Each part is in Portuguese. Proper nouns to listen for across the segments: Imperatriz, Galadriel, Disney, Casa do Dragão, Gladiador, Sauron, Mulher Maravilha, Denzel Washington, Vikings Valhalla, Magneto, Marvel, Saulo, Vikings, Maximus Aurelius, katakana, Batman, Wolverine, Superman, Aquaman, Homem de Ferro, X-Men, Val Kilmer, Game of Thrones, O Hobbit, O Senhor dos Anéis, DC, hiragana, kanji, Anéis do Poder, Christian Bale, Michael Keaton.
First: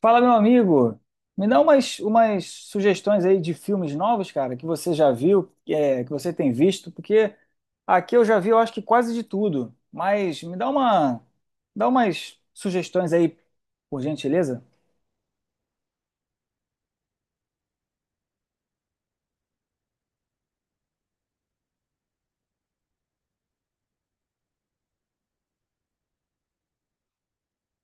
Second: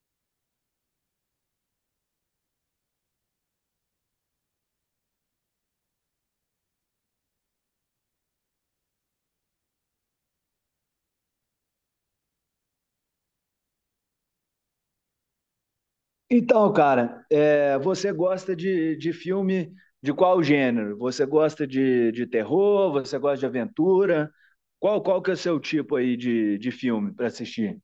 Fala, meu amigo. Me dá umas sugestões aí de filmes novos, cara, que você já viu, que você tem visto, porque aqui eu já vi, eu acho que quase de tudo. Mas me dá dá umas sugestões aí, por gentileza. Então, cara, você gosta de filme de qual gênero? Você gosta de terror? Você gosta de aventura? Qual que é o seu tipo aí de filme para assistir?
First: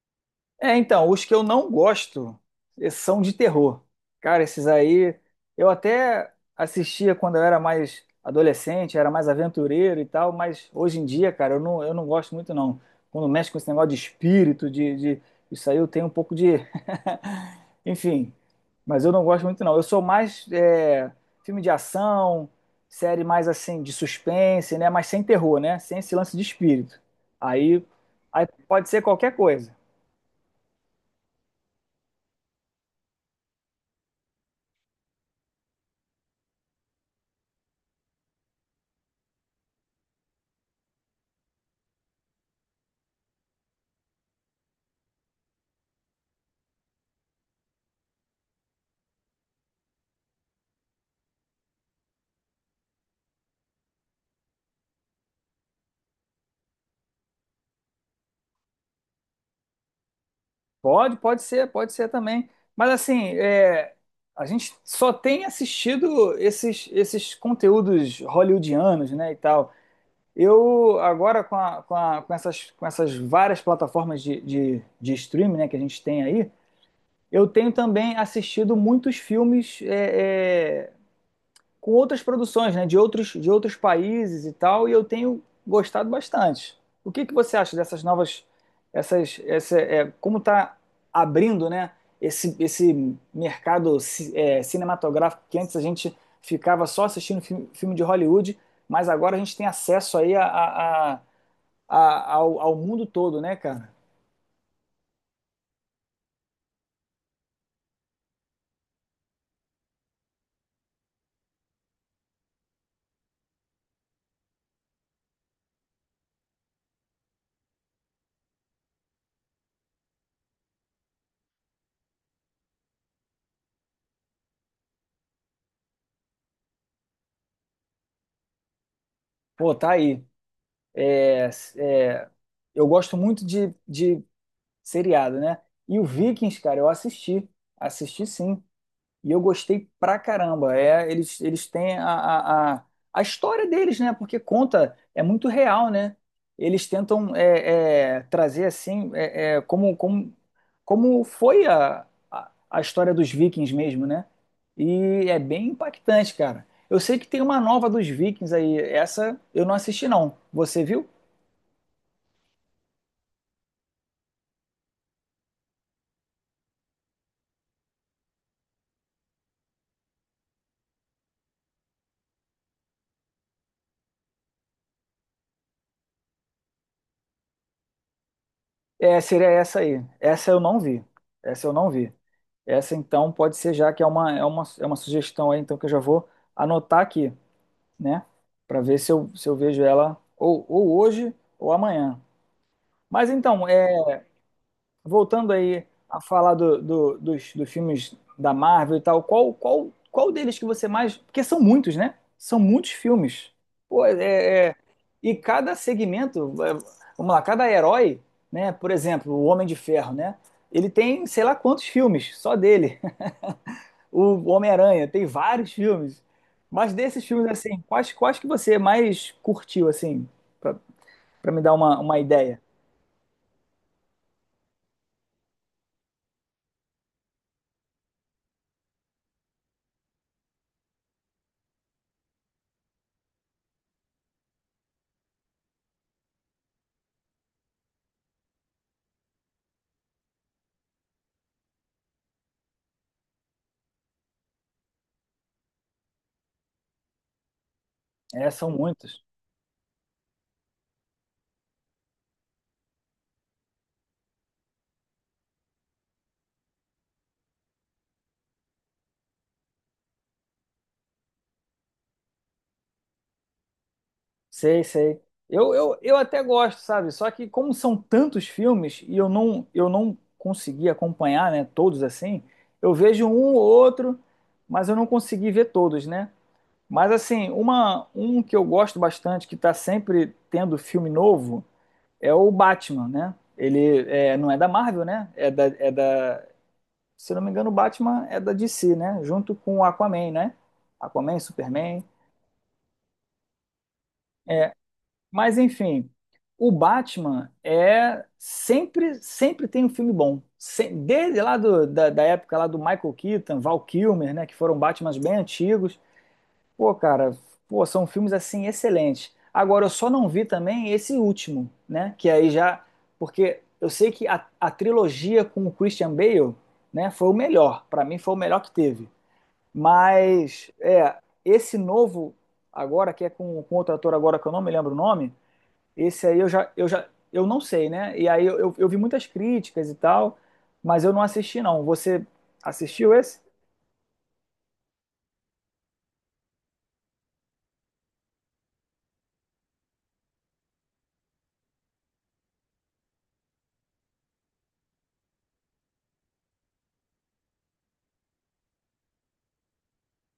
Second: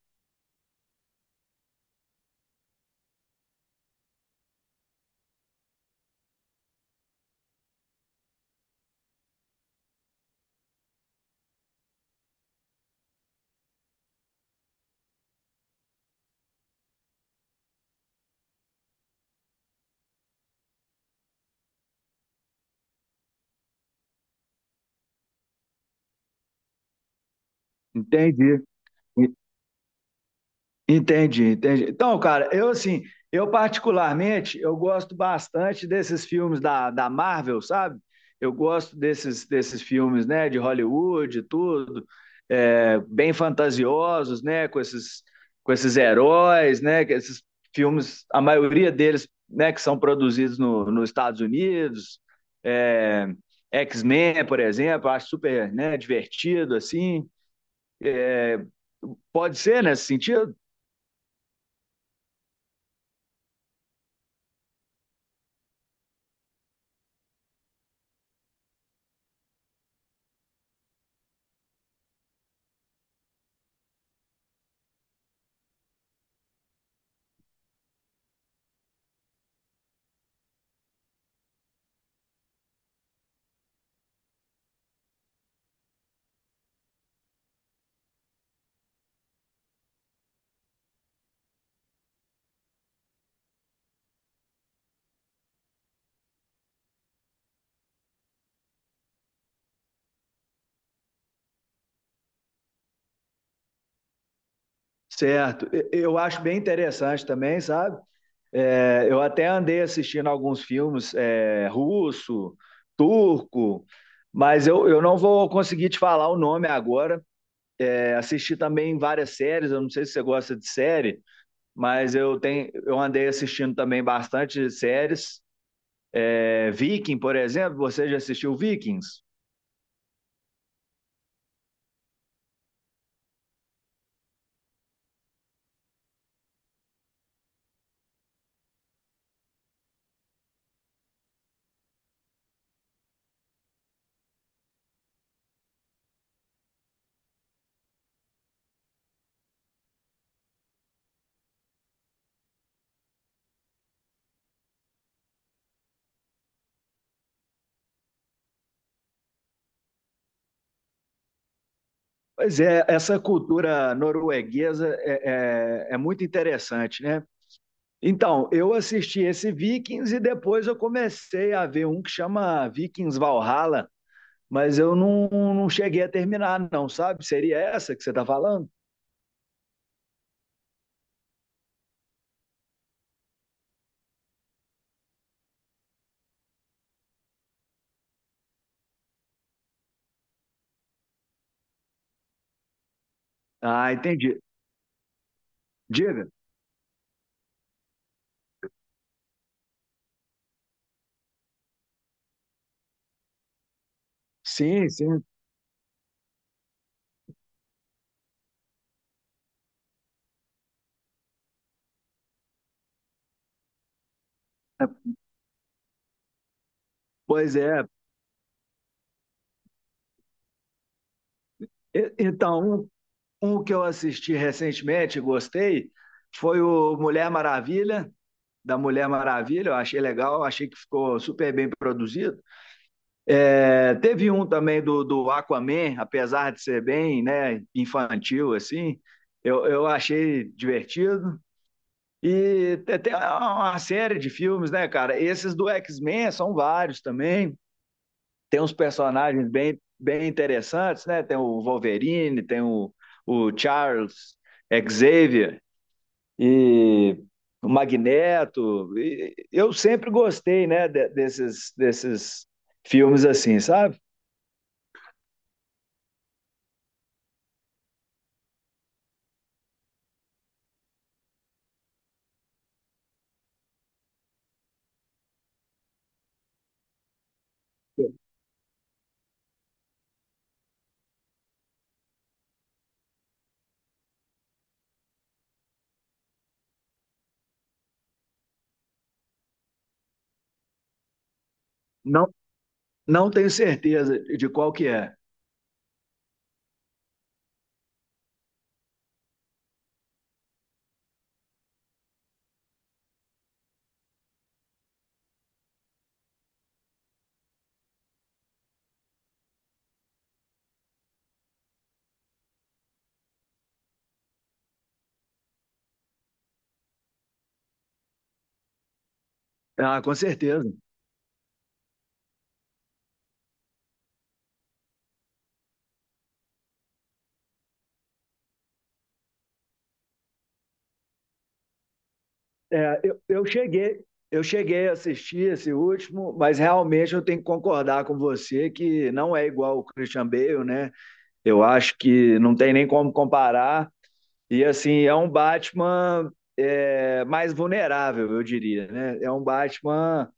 É, então, os que eu não gosto são de terror. Cara, esses aí eu até assistia quando eu era mais adolescente, era mais aventureiro e tal, mas hoje em dia, cara, eu não gosto muito não. Quando mexe com esse negócio de espírito, de isso aí eu tenho um pouco de. Enfim, mas eu não gosto muito não. Eu sou mais filme de ação, série mais assim de suspense, né? Mas sem terror, né? Sem esse lance de espírito. Aí, aí Entendi. pode ser qualquer coisa. Entendi. Então, cara, eu assim, eu particularmente, eu gosto bastante desses filmes da Marvel, sabe? Eu gosto desses filmes, né, de Hollywood, e tudo, bem fantasiosos, né, com esses heróis, né, que esses filmes, a maioria deles, né, que são produzidos no, nos Estados Unidos, é, X-Men, por exemplo, eu acho super, né, divertido, assim. É, Pode ser nesse sentido? Pode ser também. Mas assim, é, a gente só tem assistido esses conteúdos hollywoodianos, né, e tal. Eu agora com com essas várias plataformas de streaming, né, que a gente tem aí, eu tenho também assistido muitos filmes com outras produções, né, de outros países e tal, e eu tenho gostado bastante. O que você acha dessas novas, como está abrindo, né, esse mercado cinematográfico que antes a gente ficava só assistindo filme de Hollywood, mas agora a gente tem acesso aí ao mundo todo, né, cara? Certo. Eu acho bem interessante também, sabe? Eu até andei assistindo alguns filmes russo, turco, mas eu não vou conseguir te falar o nome agora. É, assisti também várias séries, eu não sei se você gosta de série, mas eu tenho, eu andei assistindo também bastante séries. É, Viking, por exemplo, você já assistiu Vikings? Pô, tá aí. É, é, Eu gosto muito de seriado, né? E o Vikings, cara, assisti sim. E eu gostei pra caramba. É, eles têm a história deles, né? Porque conta, é muito real, né? Eles tentam trazer assim, como foi a história dos Vikings mesmo, né? E é bem impactante, cara. Eu sei que tem uma nova dos Vikings aí. Essa eu não assisti, não. Você viu? Pois é, essa cultura norueguesa é muito interessante, né? Então, eu assisti esse Vikings e depois eu comecei a ver um que chama Vikings Valhalla, mas eu não, não cheguei a terminar, não, sabe? Seria essa que você está falando? É, seria essa aí. Essa eu não vi. Essa eu não vi. Essa então pode ser já que é é uma sugestão aí, então que eu já vou anotar aqui, né? Para ver se eu vejo ela ou hoje ou amanhã. Mas então, é. Ah, entendi. Voltando aí a Diga. falar dos filmes da Marvel e tal, qual deles que você mais. Porque são muitos, né? São muitos filmes. Pô, é, é- Sim, sim. E cada segmento, é, vamos lá, cada herói, né? Por exemplo, o Homem de Ferro, né? Ele tem sei lá quantos filmes, só dele. O É, Homem-Aranha tem vários filmes. Mas desses filmes, pois assim, é. Quais que você mais curtiu, assim, pra, pra me dar uma ideia? Então, um que eu assisti recentemente, e gostei, foi o Mulher Maravilha, da Mulher Maravilha. Eu achei legal, achei que ficou super bem produzido. É, teve um também do Aquaman, apesar de ser bem né, infantil, assim, eu achei divertido. E tem uma série de filmes, né, cara? Esses do X-Men são vários também. É, Tem são uns muitos. personagens bem interessantes, né? Tem o Wolverine, tem o Charles Xavier e o Magneto. E eu sempre gostei, né, desses filmes assim, sabe? Sei, sei. Eu até gosto, sabe? Só que como são tantos filmes e eu não consegui acompanhar, né, todos assim, eu vejo um ou outro, mas eu não consegui ver todos, né? Mas assim, uma um que eu gosto bastante, que tá sempre tendo filme novo, é o Batman, né? Ele é, não é da Marvel, né? Se eu não me engano, o Batman é da DC, né? Junto com o Aquaman, né? Aquaman, Superman. Não, não tenho certeza de qual que é. Mas enfim, o Batman é sempre tem um filme bom. Desde lá da época lá do Michael Keaton, Val Kilmer, né, que foram Batmans bem antigos. Pô, cara, pô, são filmes assim excelentes. Agora eu só não vi também esse último, né, que aí já porque eu sei que a trilogia com o Christian Bale, né, foi o melhor. Pra mim foi o melhor que teve. Ah, com certeza. Mas é esse novo agora que é com outro ator agora que eu não me lembro o nome esse aí eu não sei, né? E aí eu vi muitas críticas e tal, mas eu não assisti, não. Você É, assistiu esse? Eu cheguei a assistir esse último, mas realmente eu tenho que concordar com você que não é igual o Christian Bale, né? Eu acho que não tem nem como comparar. E assim, é um Batman mais vulnerável, eu diria, né? É um Batman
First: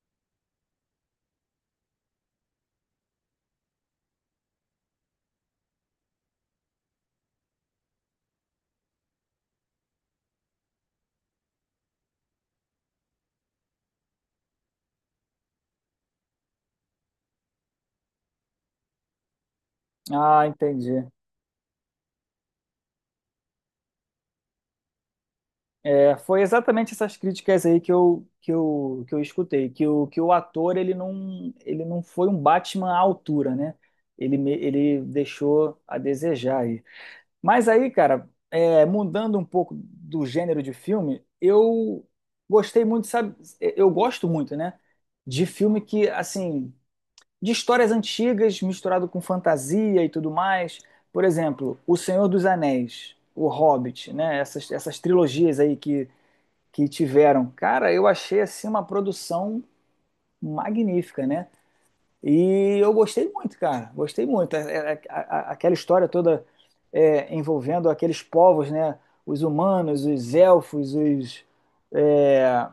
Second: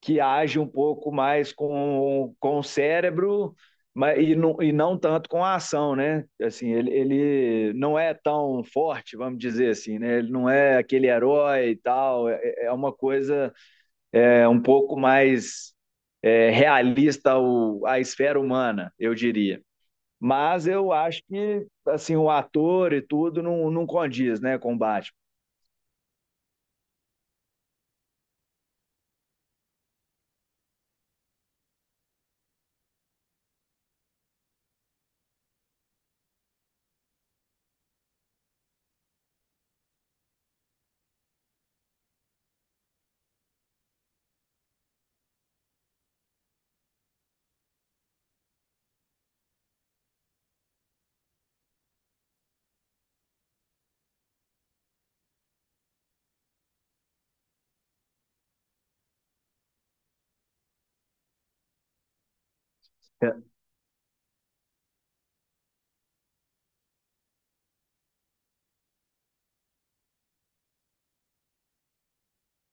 que age um pouco mais com o cérebro mas, e não tanto com a ação, né? Assim, ele não é tão forte, vamos dizer assim, né? Ele não é aquele herói e tal, é uma coisa um pouco mais realista ao, à esfera humana, eu diria. Ah, Mas eu entendi. acho que assim o ator e tudo não, não condiz né, com o Batman. É, foi exatamente essas críticas aí que eu escutei, que o ator ele não foi um Batman à altura, né? Ele deixou a desejar aí. Mas aí, cara, é, mudando um pouco do gênero de filme, eu gostei muito, sabe? Eu gosto muito, né? De filme que, assim, de histórias antigas misturado com fantasia e tudo mais. Por exemplo, O Senhor dos Anéis, O Hobbit, né? Essas trilogias aí que tiveram. Cara, eu achei assim uma produção magnífica, né? E eu gostei muito, cara. Gostei muito. A- Aquela história toda é, envolvendo aqueles povos, né? Os humanos, os elfos, é,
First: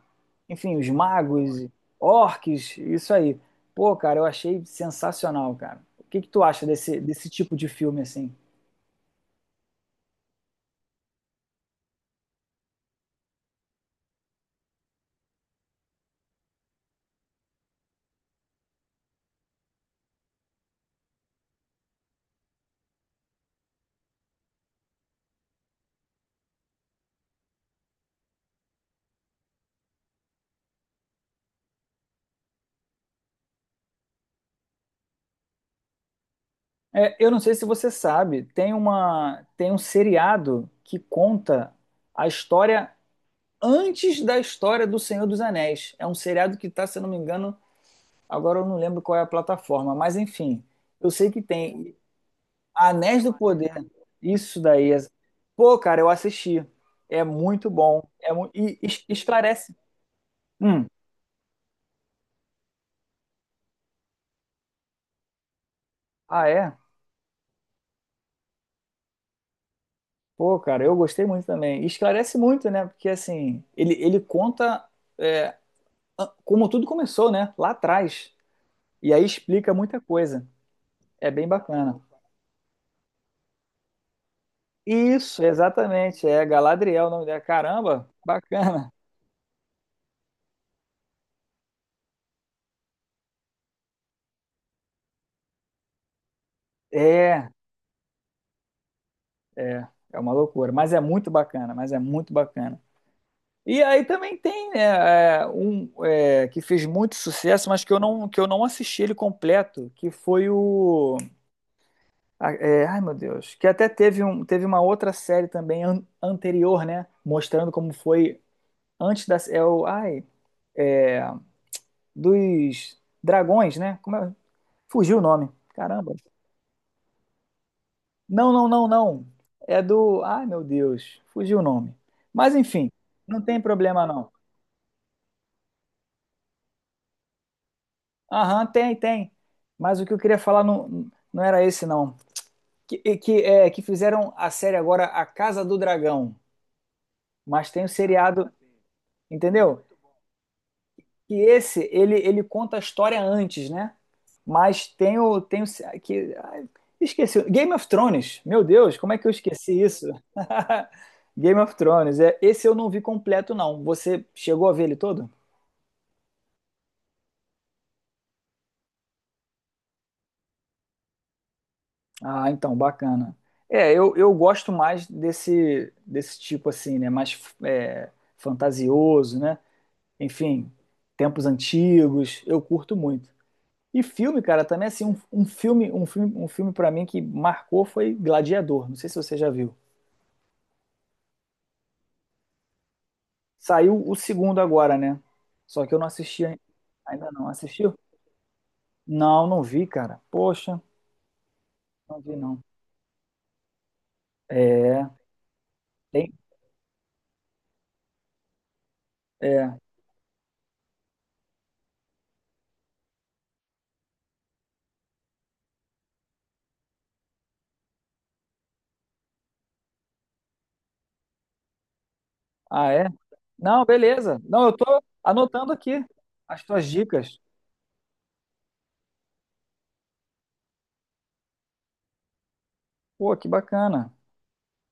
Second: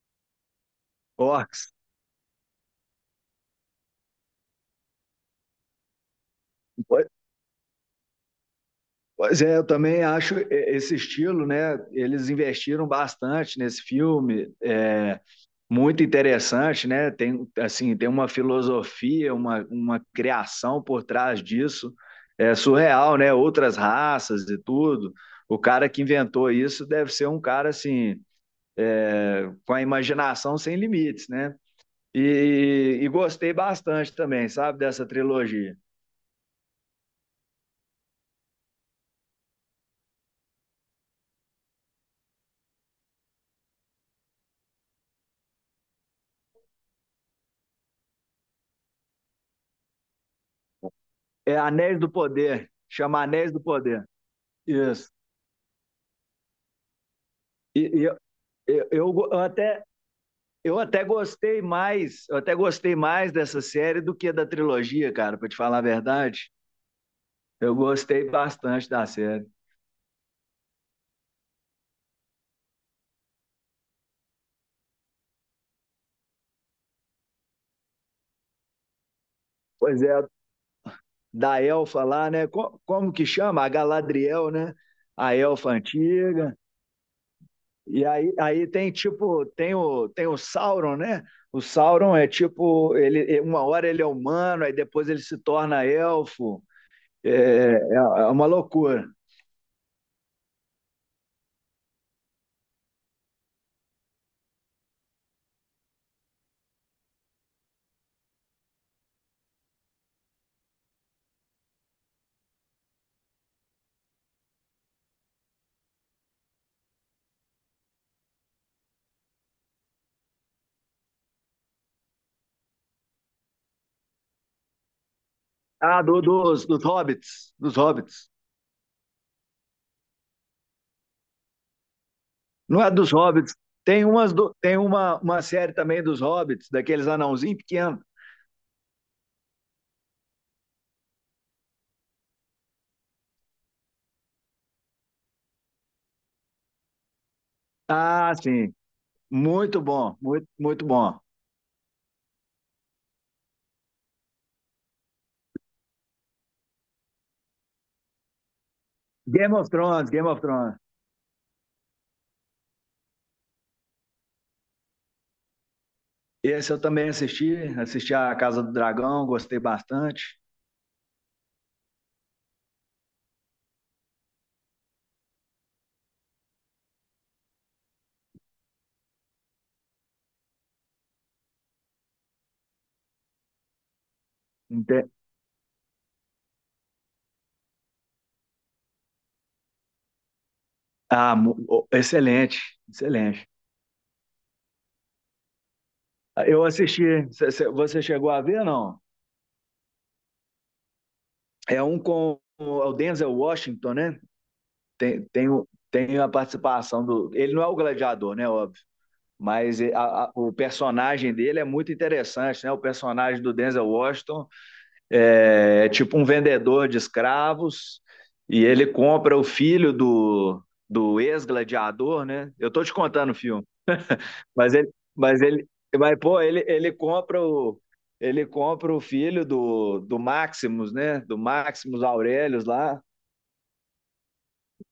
enfim, os Orcs, magos, orques, isso aí. Pô, cara, eu achei sensacional, cara. O que que tu acha desse, desse tipo de filme assim? pois é, eu também acho esse estilo, né? Eles investiram bastante nesse filme, é muito interessante, né? Tem assim, tem uma filosofia, uma criação por trás disso, é surreal, né? Outras raças e tudo. O cara que inventou isso deve ser um cara assim, é, com a imaginação sem limites, né? E gostei bastante também, sabe, dessa trilogia. É, eu não sei se você sabe, tem tem um seriado que conta a história antes da história do Senhor dos Anéis. É um seriado que está, se eu não me engano, agora eu não lembro qual é a plataforma, mas enfim, eu sei que É tem Anéis do Poder, Anéis chama do Anéis do Poder. Poder. Isso daí. Isso. Pô, cara, eu assisti. É muito E, bom. e Eu, eu, eu Esclarece. até, eu Hum. até gostei mais, eu até gostei mais dessa série do que da trilogia, cara, pra te falar a Ah, verdade. é? Eu gostei bastante da série. Pô, cara, eu gostei muito também. E esclarece muito, né? Porque assim, ele conta é, como tudo começou, né? Lá atrás. E aí explica muita Pois é, coisa. É bem da bacana. elfa lá, né? Como que chama? A Galadriel, né? A Isso, elfa exatamente. É antiga. Galadriel o nome dela. Caramba, Aí tem bacana. tipo, tem tem o Sauron, né? O Sauron é tipo, ele, uma hora ele é humano, aí depois ele se torna elfo. É. É uma loucura. É, é uma loucura, mas é muito bacana, mas é muito bacana. E aí também tem né, que fez muito sucesso, mas que eu não assisti ele completo, que foi o. Ai meu Deus, que até teve, teve uma outra série também anterior, né? Mostrando como foi antes da. É, dos dragões, né? Como é? Fugiu o nome. Ah, Caramba. Dos hobbits, dos hobbits. Não, não, não, não. É do. Ai, meu Deus, fugiu o nome. Mas Não enfim, é dos não hobbits. tem problema não. Tem uma série também dos hobbits, daqueles anãozinhos pequenos. Aham, tem, tem. Mas o que eu queria falar não, não era esse, não. Que, e que, é, que fizeram a série agora A Casa do Dragão. Mas tem o Ah, seriado, sim. Muito entendeu? bom, muito bom. Que esse ele, ele conta a história antes, né? Mas tem o que ai, esqueci Game of Thrones. Meu Deus, como é que eu Game of esqueci isso? Thrones, Game of Thrones. Game of Thrones. É, esse eu não vi completo não. Você chegou a ver ele todo? Esse eu também assisti, assisti a Casa do Dragão, gostei bastante. Ah, então bacana. É, eu gosto mais desse tipo assim, né? Mais é, fantasioso, né? Enfim, tempos antigos. Eu curto muito. E filme, cara, também assim, Inte- um filme para mim que marcou foi Gladiador. Não sei se você já viu. Ah, oh, excelente, excelente. Saiu o segundo agora, né? Só que eu não assisti Eu assisti, ainda não. Assistiu? você chegou a ver, não? Não, não vi, cara. Poxa, É um não vi com não. o Denzel Washington, né? É, Tem tem, a participação do. Ele não é o gladiador, né? é. Mas o personagem dele é muito interessante, né? O personagem do Denzel Washington é tipo um vendedor de escravos e ele compra o filho do ex-gladiador, né? Eu tô Ah, te é? contando o filme, Não, beleza. Não, mas eu tô anotando aqui mas pô, as ele, tuas ele dicas. compra o ele compra o filho do Maximus, né? Do Maximus Aurelius lá Pô, que bacana.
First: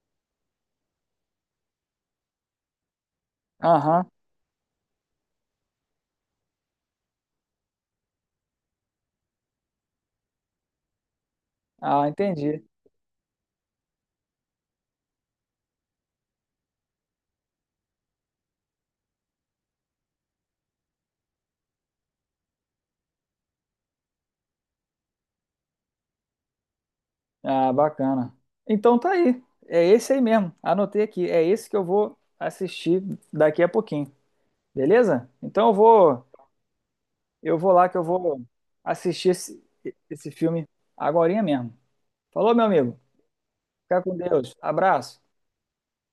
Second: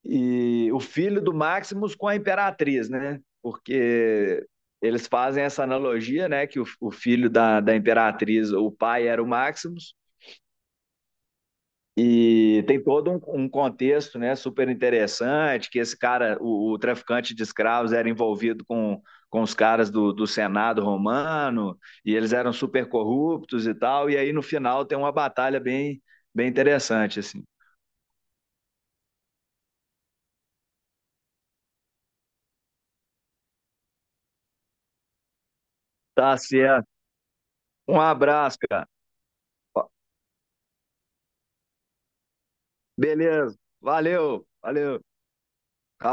e o filho do Maximus com a Imperatriz, né? Aham. Porque eles fazem essa analogia, né? Que o filho da Imperatriz, o pai era o Maximus, Ah, entendi. e tem todo um contexto, né? Super interessante, que esse cara, o traficante de escravos, era envolvido com os caras do Senado romano, e eles eram super corruptos e tal, e aí no final tem uma batalha bem, bem interessante, assim. Ah, bacana. Então tá aí. É esse aí mesmo. Anotei aqui. É esse que eu vou assistir daqui a pouquinho. Beleza? Então Tá certo. eu vou lá que Um eu vou abraço, cara. assistir esse filme agorinha mesmo. Falou, meu amigo. Beleza. Fica com Valeu, Deus. valeu. Abraço.